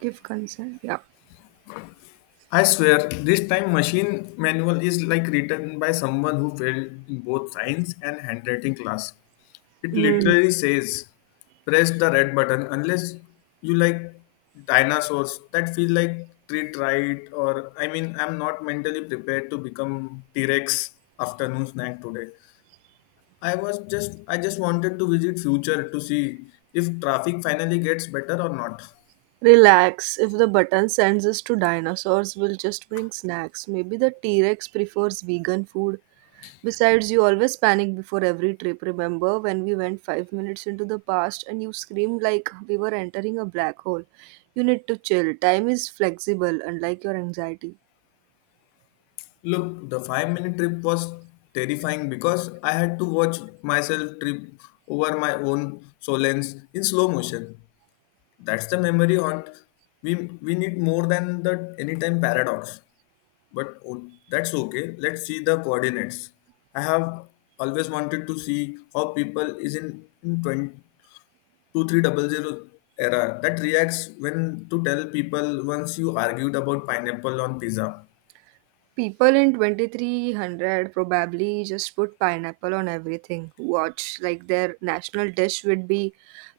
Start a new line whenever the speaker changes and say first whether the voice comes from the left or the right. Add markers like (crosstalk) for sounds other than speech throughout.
right: Give consent. Yeah.
left: I swear, this time machine manual is like written by someone who failed in both science and handwriting class. It
right: Hmm.
left: literally says, press the red button unless you like dinosaurs that feel like treat right or I mean I'm not mentally prepared to become T-Rex afternoon snack today. I just wanted to visit future to see if traffic finally gets better or not.
right: Relax. If the button sends us to dinosaurs, we'll just bring snacks. Maybe the T Rex prefers vegan food. Besides, you always panic before every trip. Remember when we went 5 minutes into the past and you screamed like we were entering a black hole? You need to chill. Time is flexible, unlike your anxiety.
left: Look, the 5-minute trip was terrifying because I had to watch myself trip over my own solence in slow motion. That's the memory haunt. We we need more than the anytime paradox. But that's okay. Let's see the coordinates. I have always wanted to see how people is in 20, 2300 era that reacts when to tell people once you argued about pineapple on pizza.
right: People in 2300 probably just put pineapple on everything. Watch, like their national dish would be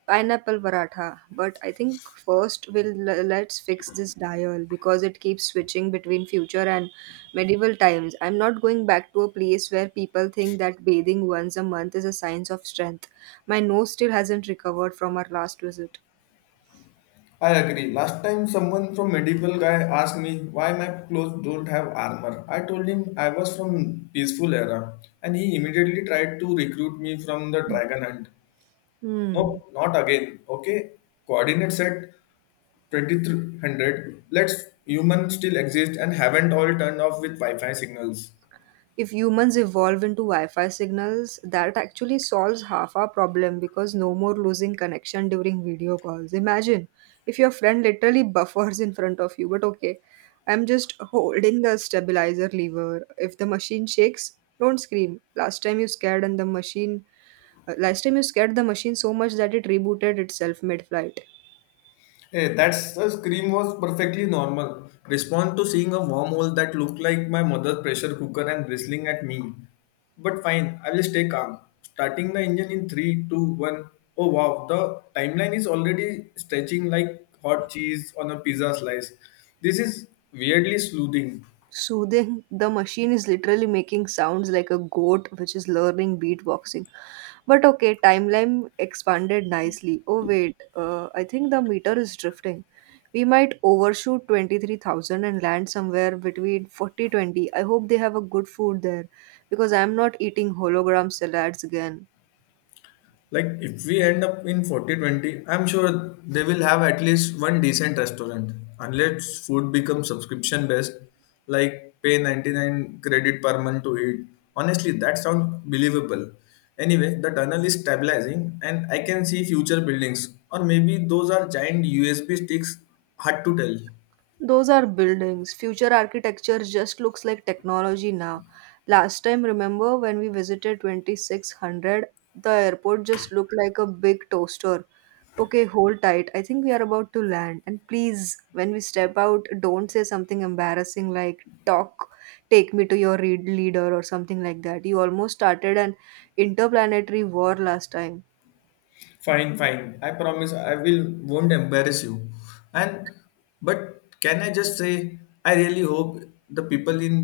right: pineapple paratha. But I think first let's fix this dial because it keeps switching between future and medieval times. I'm not going back to a place where people think that bathing once a month is a sign of strength. My nose still hasn't recovered from our last visit.
left: I agree. Last time someone from medieval guy asked me why my clothes don't have armor. I told him I was from peaceful era and he immediately tried to recruit me from the dragon hunt.
right: Hmm.
left: Nope, not again. Okay, coordinate set 2300. Let's humans still exist and haven't all turned off with Wi-Fi signals.
right: If humans evolve into Wi Fi signals, that actually solves half our problem because no more losing connection during video calls. Imagine if your friend literally (laughs) buffers in front of you, but okay, I'm just holding the stabilizer lever. If the machine shakes, don't scream. Last time you scared the machine so much that it rebooted itself mid flight.
left: Hey, that's the scream was perfectly normal. Respond to seeing a wormhole that looked like my mother's pressure cooker and bristling at me. But fine, I will stay calm. Starting the engine in three, two, one. Oh wow, the timeline is already stretching like hot cheese on a pizza slice. This is weirdly soothing.
right: Soothing. The machine is literally making sounds like a goat which is learning beatboxing. But okay, timeline expanded nicely. Oh wait, I think the meter is drifting. We might overshoot 23,000 and land somewhere between 40-20. I hope they have a good food there because I'm not eating hologram salads again.
left: Like if we end up in 4020, I'm sure they will have at least one decent restaurant. Unless food becomes subscription based, like pay 99 credit per month to eat. Honestly, that sounds believable. Anyway, the tunnel is stabilizing and I can see future buildings. Or maybe those are giant USB sticks, hard to tell.
right: Those are buildings. Future architecture just looks like technology now. Last time, remember when we visited 2600, the airport just looked like a big toaster. Okay, hold tight. I think we are about to land. And please, when we step out, don't say something embarrassing like, talk, take me to your read leader or something like that. You almost started an interplanetary war last time.
left: Fine, fine. I promise I will won't embarrass you. And but can I just say I really hope the people in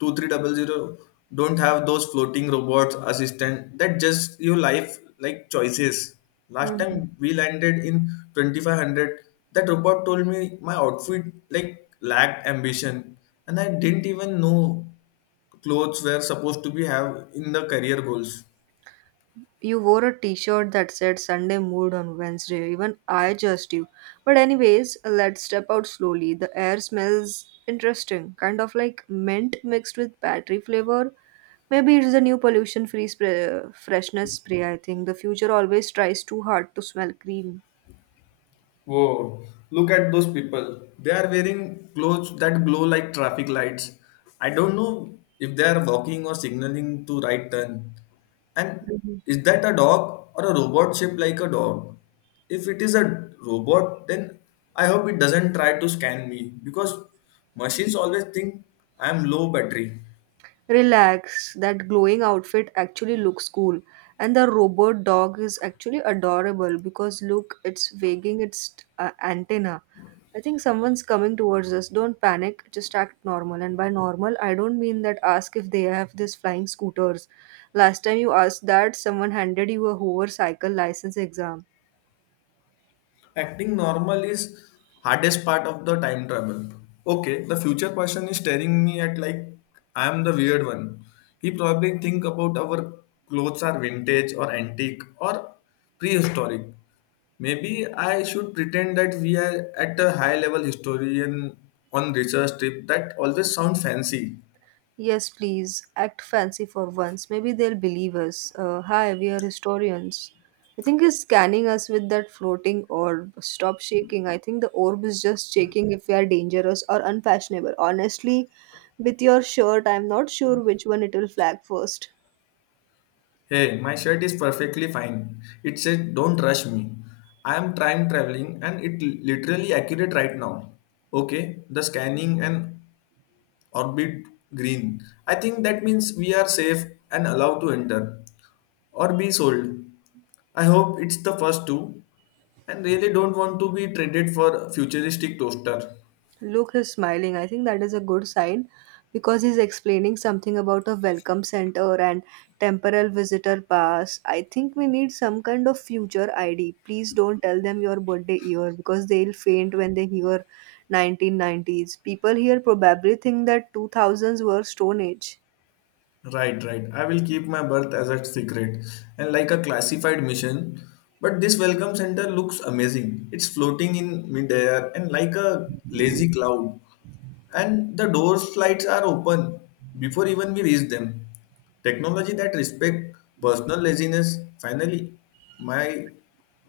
left: two three double zero don't have those floating robots assistant that just your life like choices. Last
right: Mhm.
left: time we landed in 2500 that robot told me my outfit like lacked ambition and I didn't even know clothes were supposed to be have in the career goals.
right: You wore a t-shirt that said Sunday mood on Wednesday. Even I judged you. But anyways, let's step out slowly. The air smells interesting, kind of like mint mixed with battery flavor. Maybe it's the new freshness spray, I think. The future always tries too hard to smell green.
left: Whoa, look at those people. They are wearing clothes that glow like traffic lights. I don't know if they are walking or signaling to right turn. And is that a dog or a robot shaped like a dog? If it is a robot, then I hope it doesn't try to scan me because machines always think I am low battery.
right: Relax, that glowing outfit actually looks cool. And the robot dog is actually adorable because look, it's wagging its antenna. I think someone's coming towards us. Don't panic, just act normal. And by normal, I don't mean that ask if they have these flying scooters. Last time you asked that, someone handed you a hover cycle license exam.
left: Acting normal is hardest part of the time travel. Okay, the future person is staring me at like I am the weird one. He probably think about our clothes are vintage or antique or prehistoric. Maybe I should pretend that we are at a high level historian on research trip that always sound fancy.
right: Yes, please, act fancy for once. Maybe they'll believe us. Hi, we are historians. I think he's scanning us with that floating orb. Stop shaking. I think the orb is just checking if we are dangerous or unfashionable. Honestly, with your shirt, I'm not sure which one it will flag first.
left: Hey, my shirt is perfectly fine. It said, don't rush me. I am time traveling and it literally accurate right now. Okay, the scanning and orbit green. I think that means we are safe and allowed to enter or be sold. I hope it's the first two and really don't want to be traded for futuristic toaster.
right: Look, he's smiling. I think that is a good sign because he's explaining something about a welcome center and temporal visitor pass. I think we need some kind of future ID. Please don't tell them your birthday year because they'll faint when they hear 1990s. People here probably think that 2000s were Stone Age.
left: Right, right. I will keep my birth as a secret and like a classified mission. But this welcome center looks amazing. It's floating in midair and like a lazy cloud. And the door slides are open before even we reach them. Technology that respect personal laziness. Finally, my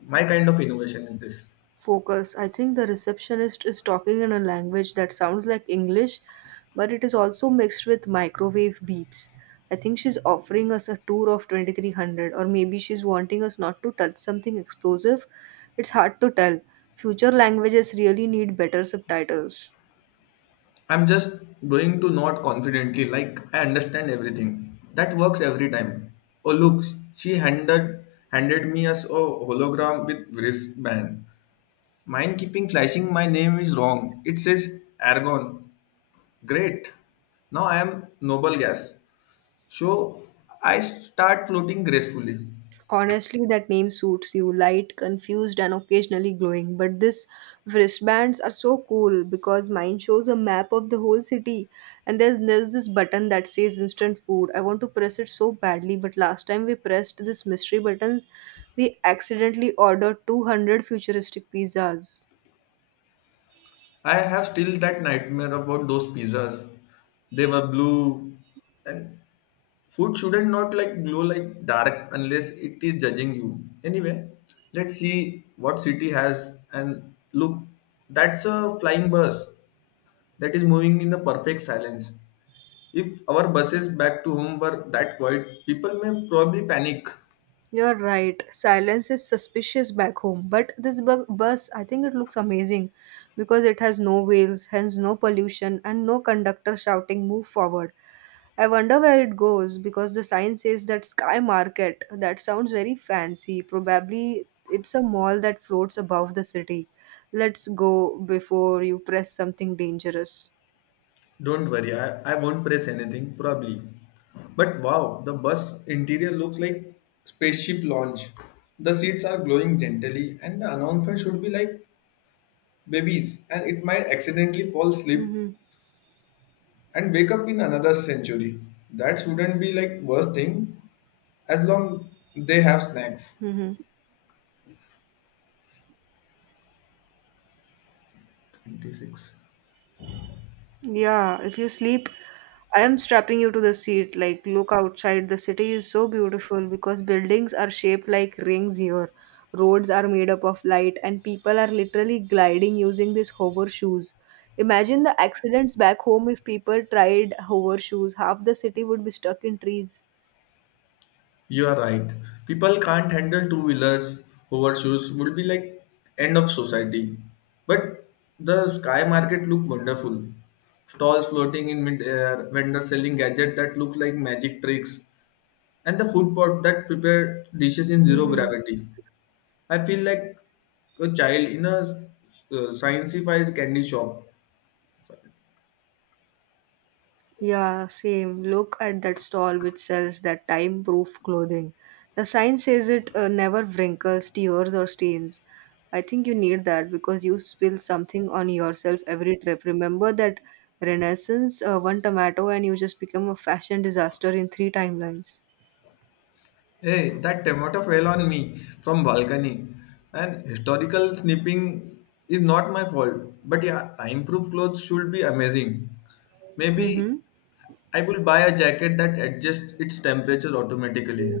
left: my kind of innovation in this.
right: Focus. I think the receptionist is talking in a language that sounds like English, but it is also mixed with microwave beeps. I think she's offering us a tour of 2300, or maybe she's wanting us not to touch something explosive. It's hard to tell. Future languages really need better subtitles.
left: I'm just going to nod confidently, like I understand everything. That works every time. Oh look, she handed me a hologram with wristband. Mine keeping flashing my name is wrong. It says Argon. Great. Now I am noble gas. So I start floating gracefully.
right: Honestly, that name suits you light, confused, and occasionally glowing. But this wristbands are so cool because mine shows a map of the whole city. And there's this button that says instant food. I want to press it so badly, but last time we pressed this mystery buttons, we accidentally ordered 200 futuristic pizzas.
left: I have still that nightmare about those pizzas. They were blue and food shouldn't not like glow like dark unless it is judging you. Anyway, let's see what city has and look, that's a flying bus that is moving in the perfect silence. If our buses back to home were that quiet, people may probably panic.
right: You're right. Silence is suspicious back home, but bus, I think it looks amazing because it has no wheels, hence no pollution, and no conductor shouting "Move forward." I wonder where it goes because the sign says that Sky Market. That sounds very fancy. Probably it's a mall that floats above the city. Let's go before you press something dangerous.
left: Don't worry, I won't press anything, probably. But wow, the bus interior looks like spaceship launch. The seats are glowing gently, and the announcement should be like babies and it might accidentally fall asleep
right: Mm-hmm.
left: and wake up in another century. That wouldn't be like worst thing as long they have snacks.
right: Mm-hmm.
left: 26.
right: Yeah, if you sleep, I am strapping you to the seat. Like, look outside. The city is so beautiful because buildings are shaped like rings here. Roads are made up of light, and people are literally gliding using these hover shoes. Imagine the accidents back home if people tried hover shoes. Half the city would be stuck in trees.
left: You are right. People can't handle two wheelers, hover shoes would be like end of society. But the sky market look wonderful. Stalls floating in mid-air, vendors selling gadgets that look like magic tricks, and the food pot that prepare dishes in zero
right: Mm-hmm.
left: gravity. I feel like a child in a scienceified candy shop.
right: Yeah, same. Look at that stall which sells that time proof clothing. The sign says it never wrinkles, tears, or stains. I think you need that because you spill something on yourself every trip. Remember that Renaissance, one tomato, and you just become a fashion disaster in three timelines.
left: Hey, that tomato fell on me from balcony. And historical snipping is not my fault. But yeah, improved clothes should be amazing. Maybe
right: Mm-hmm.
left: I will buy a jacket that adjusts its temperature automatically.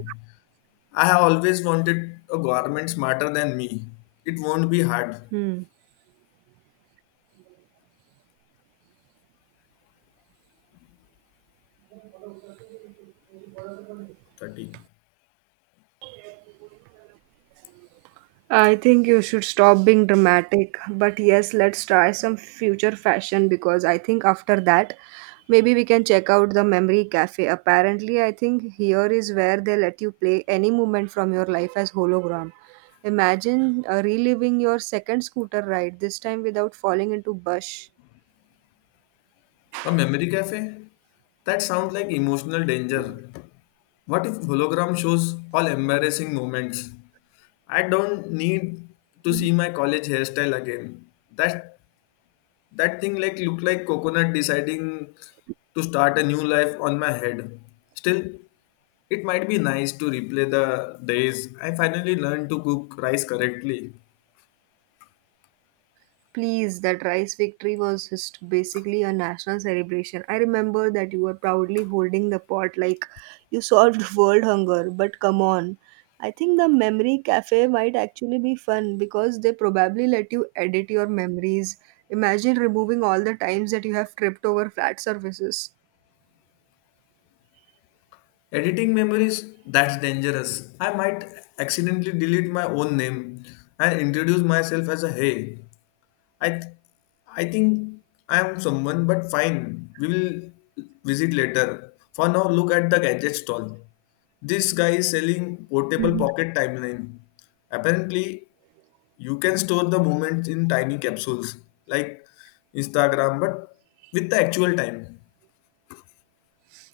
left: I have always wanted a garment smarter than me. It won't be hard.
right: Hmm.
left: 30.
right: I think you should stop being dramatic. But yes, let's try some future fashion because I think after that, maybe we can check out the Memory Cafe. Apparently, I think here is where they let you play any moment from your life as hologram. Imagine reliving your second scooter ride, this time without falling into bush.
left: A memory cafe? That sounds like emotional danger. What if hologram shows all embarrassing moments? I don't need to see my college hairstyle again. That that thing like look like coconut deciding to start a new life on my head. Still, it might be nice to replay the days I finally learned to cook rice correctly.
right: Please, that rice victory was just basically a national celebration. I remember that you were proudly holding the pot like you solved (laughs) world hunger. But come on, I think the memory cafe might actually be fun because they probably let you edit your memories. Imagine removing all the times that you have tripped over flat surfaces.
left: Editing memories, that's dangerous. I might accidentally delete my own name and introduce myself as a hey. I th- I think I am someone, but fine. We will visit later. For now, look at the gadget stall. This guy is selling portable pocket timeline. Apparently, you can store the moments in tiny capsules like Instagram, but with the actual time.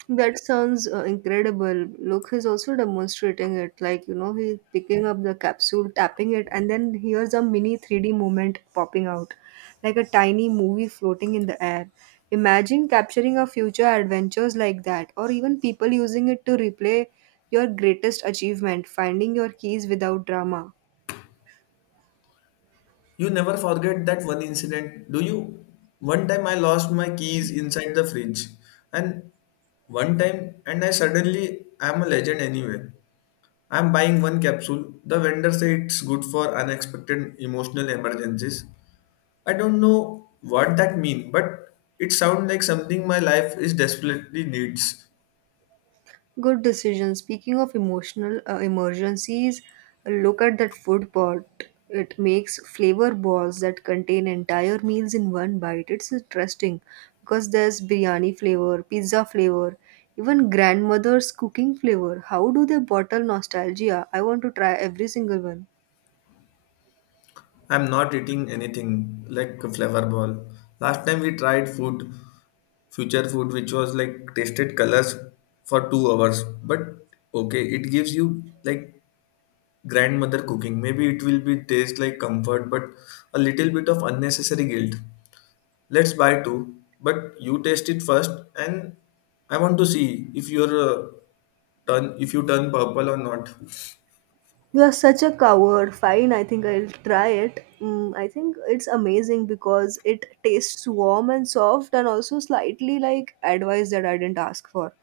right: That sounds incredible. Look, he's also demonstrating it. Like, you know, he's picking up the capsule, tapping it, and then here's a mini 3D movement popping out, like a tiny movie floating in the air. Imagine capturing our future adventures like that, or even people using it to replay your greatest achievement, finding your keys without drama.
left: You never forget that one incident, do you? One time I lost my keys inside the fridge, and one time, and I suddenly am a legend anyway. I'm buying one capsule. The vendor said it's good for unexpected emotional emergencies. I don't know what that means, but it sounds like something my life is desperately needs.
right: Good decision. Speaking of emotional emergencies, look at that food pot. It makes flavor balls that contain entire meals in one bite. It's interesting because there's biryani flavor, pizza flavor, even grandmother's cooking flavor. How do they bottle nostalgia? I want to try every single one.
left: I'm not eating anything like a flavor ball. Last time we tried food, future food, which was like tasted colors for 2 hours. But okay, it gives you like grandmother cooking. Maybe it will be taste like comfort, but a little bit of unnecessary guilt. Let's buy two, but you taste it first, and I want to see if your turn if you turn purple or not.
right: You are such a coward. Fine, I think I'll try it. Mm, I think it's amazing because it tastes warm and soft and also slightly like advice that I didn't ask for.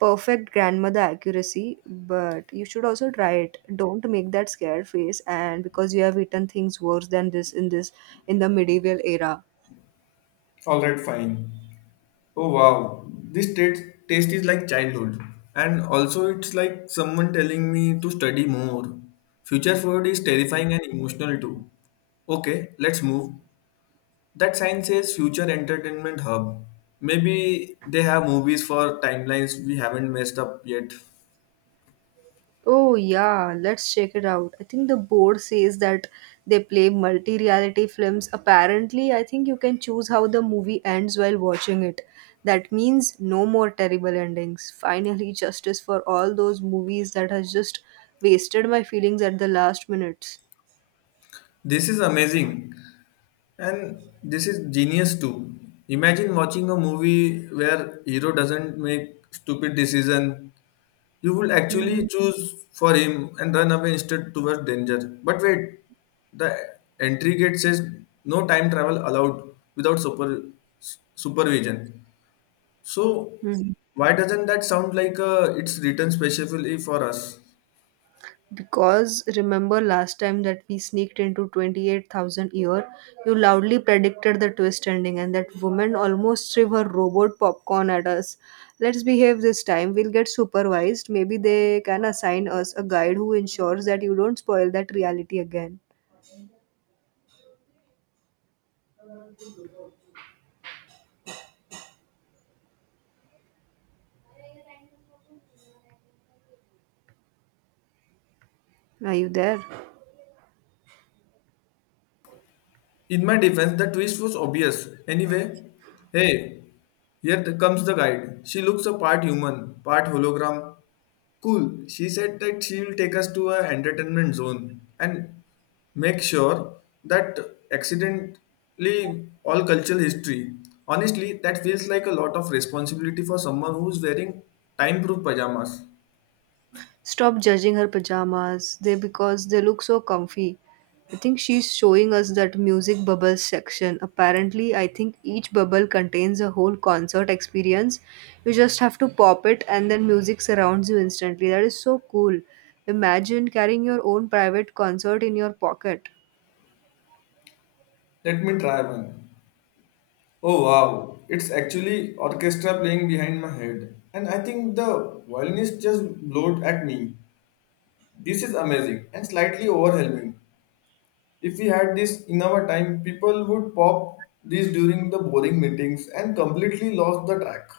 right: Perfect grandmother accuracy, but you should also try it. Don't make that scared face and because you have eaten things worse than this in the medieval era.
left: All right, fine. Oh wow, this taste is like childhood, and also it's like someone telling me to study more. Future food is terrifying and emotional too. Okay, let's move. That sign says Future Entertainment Hub. Maybe they have movies for timelines we haven't messed up yet.
right: Oh yeah, let's check it out. I think the board says that they play multi-reality films. Apparently, I think you can choose how the movie ends while watching it. That means no more terrible endings. Finally, justice for all those movies that has just wasted my feelings at the last minutes.
left: This is amazing. And this is genius too. Imagine watching a movie where hero doesn't make stupid decision. You will actually
right: Hmm
left: choose for him and run away instead towards danger. But wait, the entry gate says no time travel allowed without supervision. So why doesn't that sound like it's written specifically for us?
right: Because remember last time that we sneaked into 28,000 year, you loudly predicted the twist ending and that woman almost threw her robot popcorn at us. Let's behave this time. We'll get supervised. Maybe they can assign us a guide who ensures that you don't spoil that reality again. Are you there?
left: In my defense, the twist was obvious. Anyway, hey, here comes the guide. She looks a part human, part hologram. Cool. She said that she will take us to a entertainment zone and make sure that accidentally all cultural history. Honestly, that feels like a lot of responsibility for someone who's wearing time-proof pajamas.
right: Stop judging her pajamas. They because they look so comfy. I think she's showing us that music bubbles section. Apparently, I think each bubble contains a whole concert experience. You just have to pop it and then music surrounds you instantly. That is so cool. Imagine carrying your own private concert in your pocket.
left: Let me try one. Oh wow, it's actually orchestra playing behind my head. And I think the violinist just blowed at me. This is amazing and slightly overwhelming. If we had this in our time, people would pop these during the boring meetings and completely lost the track.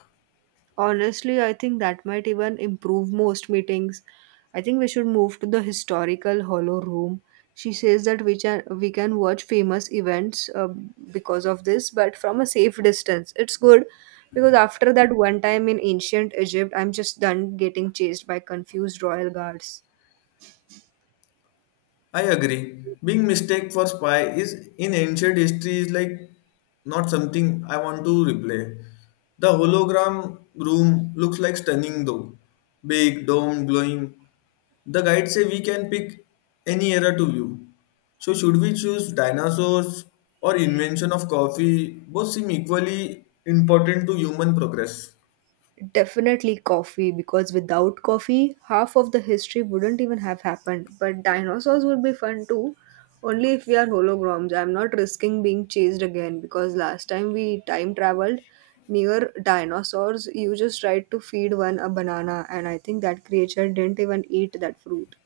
right: Honestly, I think that might even improve most meetings. I think we should move to the historical hollow room. She says that we can watch famous events because of this, but from a safe distance. It's good because after that one time in ancient Egypt, I'm just done getting chased by confused royal guards.
left: I agree. Being mistaken for spy is in ancient history is like not something I want to replay. The hologram room looks like stunning though. Big, domed, glowing. The guide say we can pick any era to view. So should we choose dinosaurs or invention of coffee? Both seem equally important to human progress.
right: Definitely coffee, because without coffee, half of the history wouldn't even have happened. But dinosaurs would be fun too, only if we are holograms. I'm not risking being chased again because last time we time traveled near dinosaurs, you just tried to feed one a banana, and I think that creature didn't even eat that fruit.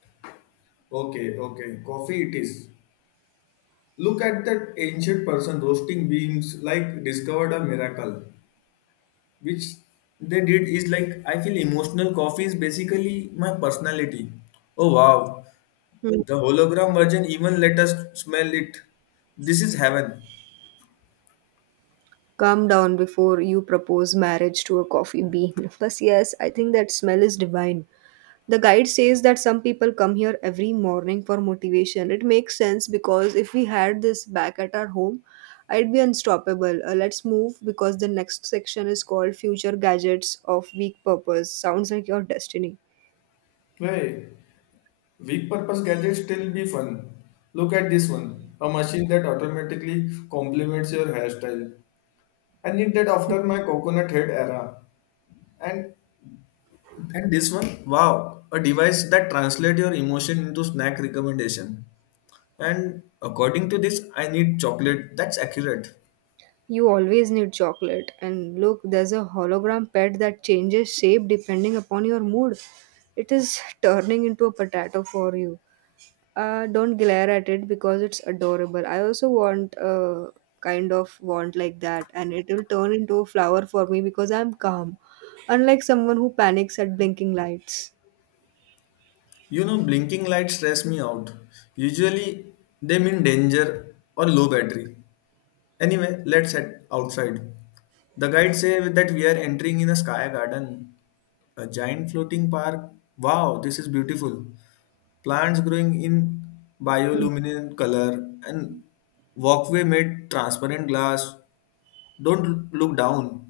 left: Okay, okay. Coffee it is. Look at that ancient person roasting beans like discovered a miracle, which they did is like I feel emotional coffee is basically my personality. Oh wow,
right: Hmm.
left: the hologram version even let us smell it. This is heaven.
right: Calm down before you propose marriage to a coffee bean. (laughs) Plus, yes, I think that smell is divine. The guide says that some people come here every morning for motivation. It makes sense because if we had this back at our home, I'd be unstoppable. Let's move because the next section is called Future Gadgets of Weak Purpose. Sounds like your destiny.
left: Hey, weak purpose gadgets still be fun. Look at this one, a machine that automatically complements your hairstyle. I need that after my coconut head era. And And this one, wow, a device that translates your emotion into snack recommendation. And according to this, I need chocolate. That's accurate.
right: You always need chocolate. And look, there's a hologram pet that changes shape depending upon your mood. It is turning into a potato for you. Don't glare at it because it's adorable. I also want a kind of want like that, and it will turn into a flower for me because I'm calm, unlike someone who panics at blinking lights.
left: You know, blinking lights stress me out. Usually, they mean danger or low battery. Anyway, let's head outside. The guide says that we are entering in a sky garden, a giant floating park. Wow, this is beautiful. Plants growing in
right: Hmm.
left: bioluminescent color and walkway made transparent glass. Don't look down.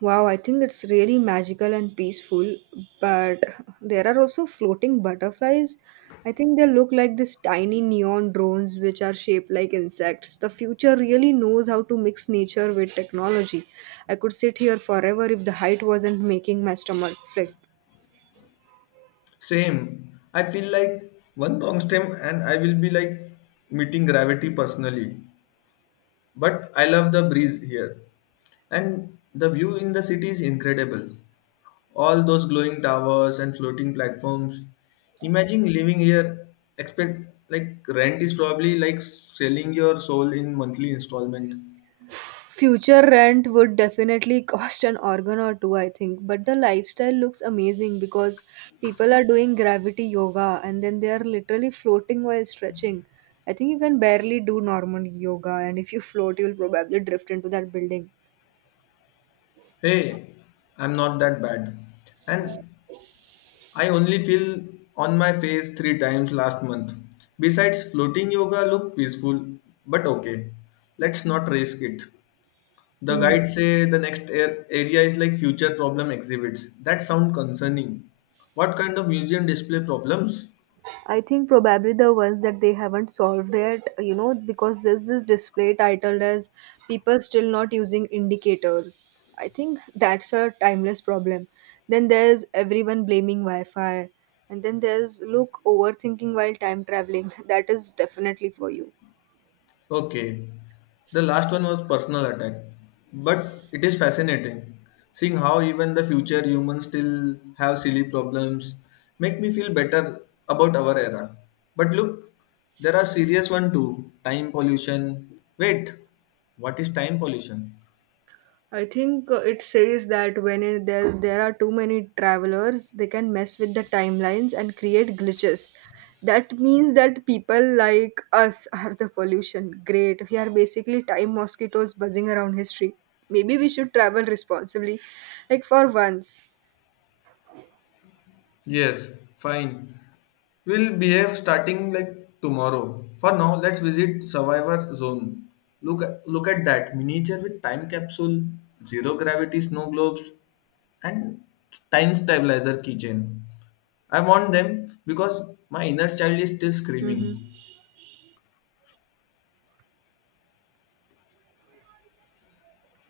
right: Wow, I think it's really magical and peaceful, but there are also floating butterflies. I think they look like these tiny neon drones which are shaped like insects. The future really knows how to mix nature with technology. I could sit here forever if the height wasn't making my stomach flip.
left: Same. I feel like one wrong stem and I will be like meeting gravity personally. But I love the breeze here. And the view in the city is incredible. All those glowing towers and floating platforms. Imagine living here, expect like rent is probably like selling your soul in monthly installment.
right: Future rent would definitely (laughs) cost an organ or two, I think. But the lifestyle looks amazing because people are doing gravity yoga, and then they are literally floating while stretching. I think you can barely do normal yoga, and if you (laughs) float, you'll probably drift into that building.
left: Hey, I'm not that bad. And I only fell on my face three times last month. Besides, floating yoga looked peaceful, but okay, let's not risk it. The
right: Hmm.
left: guide say the next air area is like future problem exhibits. That sound concerning. What kind of museum display problems?
right: I think probably the ones that they haven't solved yet, you know, because there's this display titled as people still not using indicators. I think that's a timeless problem. Then there's everyone blaming Wi Fi. And then there's look overthinking while time traveling. (laughs) That is definitely for you.
left: Okay, the last one was personal attack, but it is fascinating seeing how even the future humans still have silly problems. Make me feel better about our era. But look, there are serious one too. Time pollution. Wait, what is time pollution?
right: I think it says that there are too many travelers, they can mess with the timelines and create glitches. That means that people like us (laughs) are the pollution. Great, we are basically time mosquitoes buzzing around history. Maybe we should travel responsibly, like for once.
left: Yes, fine. We'll behave starting like tomorrow. For now, let's visit Survivor Zone. Look at that miniature with time capsule, zero gravity snow globes, and time stabilizer keychain. I want them because my inner child is still
right: Mm-hmm.
left: screaming.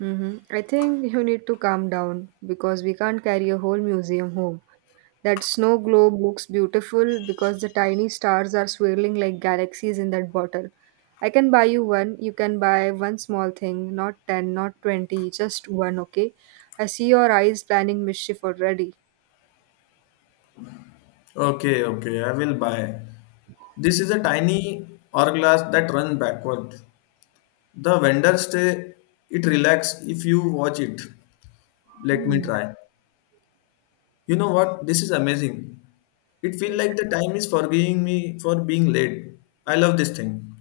right: Mm-hmm. I think you need to calm down because we can't carry a whole museum home. That snow globe looks beautiful because the tiny stars are swirling like galaxies in that bottle. I can buy you one. You can buy one small thing, not 10, not 20, just one, okay? I see your eyes planning mischief already.
left: Okay, okay, I will buy. This is a tiny hourglass that runs backward. The vendor say it relax if you watch it. Let me
right: Hmm.
left: try. You know what? This is amazing. It feels like the time is forgiving me for being late. I love this thing.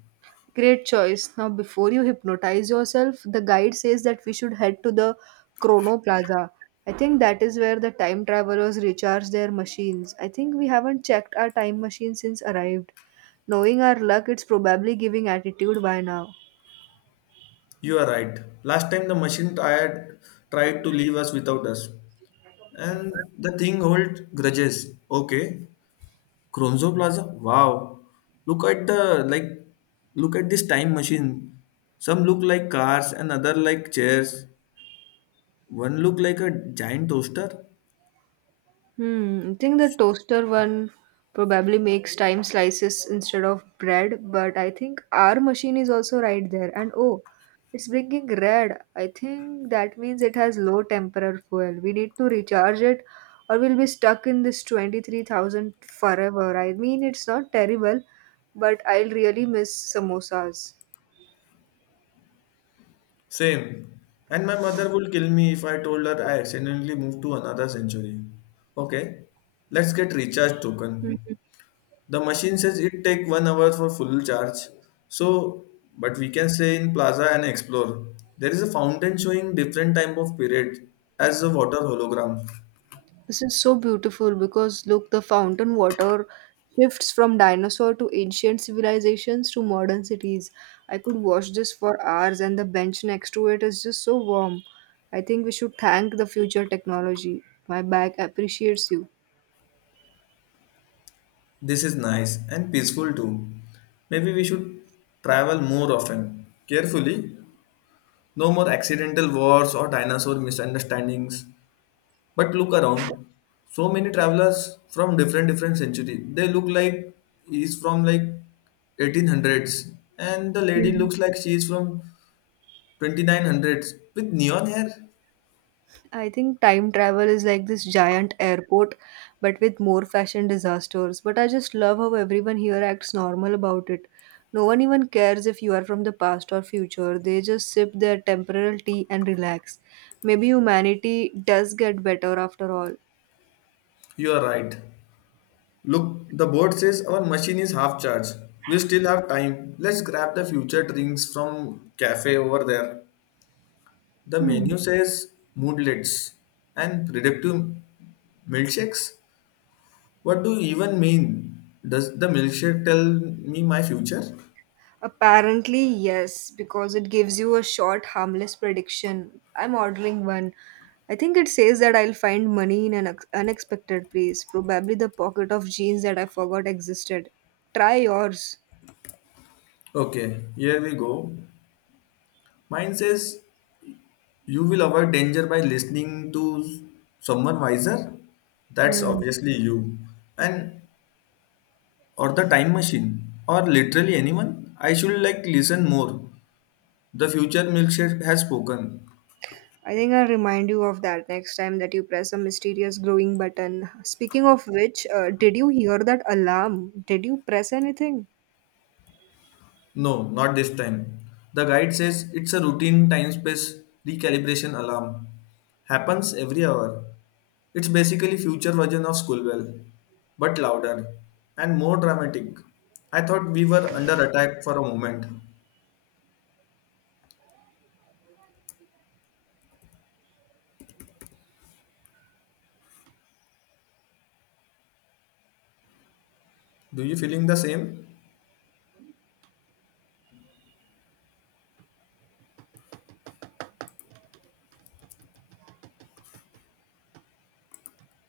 right: Great choice. Now, before you hypnotize yourself, the guide says that we should head to the Chrono Plaza. I think that is where the time travelers recharge their machines. I think we haven't checked our time machine since arrived. Knowing our luck, it's probably giving attitude by now.
left: You are right. Last time the machine tired tried to leave us without us. And the thing holds grudges. Okay. Cronzo Plaza. Wow. Look at the like Look at this time machine. Some look like cars and other like chairs. One look like a giant toaster.
right: Hmm, I think the toaster one probably makes time slices instead of bread, but I think our machine is also right there. And oh, it's blinking red. I think that means it has low temporal fuel. We need to recharge it, or we'll be stuck in this 23,000 forever. I mean, it's not terrible, but I'll really miss samosas.
left: Same. And my mother would kill me if I told her I accidentally moved to another century. Okay, let's get recharge token. The machine says it take 1 hour for full charge. So, but we can stay in plaza and explore. There is a fountain showing different type of period as a water hologram.
right: This is so beautiful because look, the fountain water shifts from dinosaur to ancient civilizations to modern cities. I could watch this for hours, and the bench next to it is just so warm. I think we should thank the future technology. My bag appreciates you.
left: This is nice and peaceful too. Maybe we should travel more often, carefully. No more accidental wars or dinosaur misunderstandings. But look around, so many travelers from different century. They look like he's from like 1800s, and the lady
right: Mhm.
left: looks like she is from 2900s with neon hair.
right: I think time travel is like this giant airport, but with more fashion disasters. But I just love how everyone here acts normal about it. No one even cares if you are from the past or future. They just sip their temporal tea and relax. Maybe humanity does get better after all.
left: You are right. Look, the board says our machine is half charged. We still have time. Let's grab the future drinks from cafe over there. The menu says moodlets and predictive milkshakes. What do you even mean? Does the milkshake tell me my future?
right: Apparently, yes, because it gives you a short, harmless prediction. I'm ordering one. I think it says that I'll find money in an ex- unexpected place, probably the pocket of jeans that I forgot existed. Try yours.
left: Okay, here we go. Mine says you will avoid danger by listening to someone wiser. That's
right: Hmm.
left: obviously you. And or the time machine or literally anyone. I should like listen more. The future milkshake has spoken.
right: I think I'll remind you of that next time that you press a mysterious glowing button. Speaking of which, did you hear that alarm? Did you press anything?
left: No, not this time. The guide says it's a routine time space recalibration alarm. Happens every hour. It's basically future version of Schoolwell, but louder and more dramatic. I thought we were under attack for a moment. Do you feeling the same?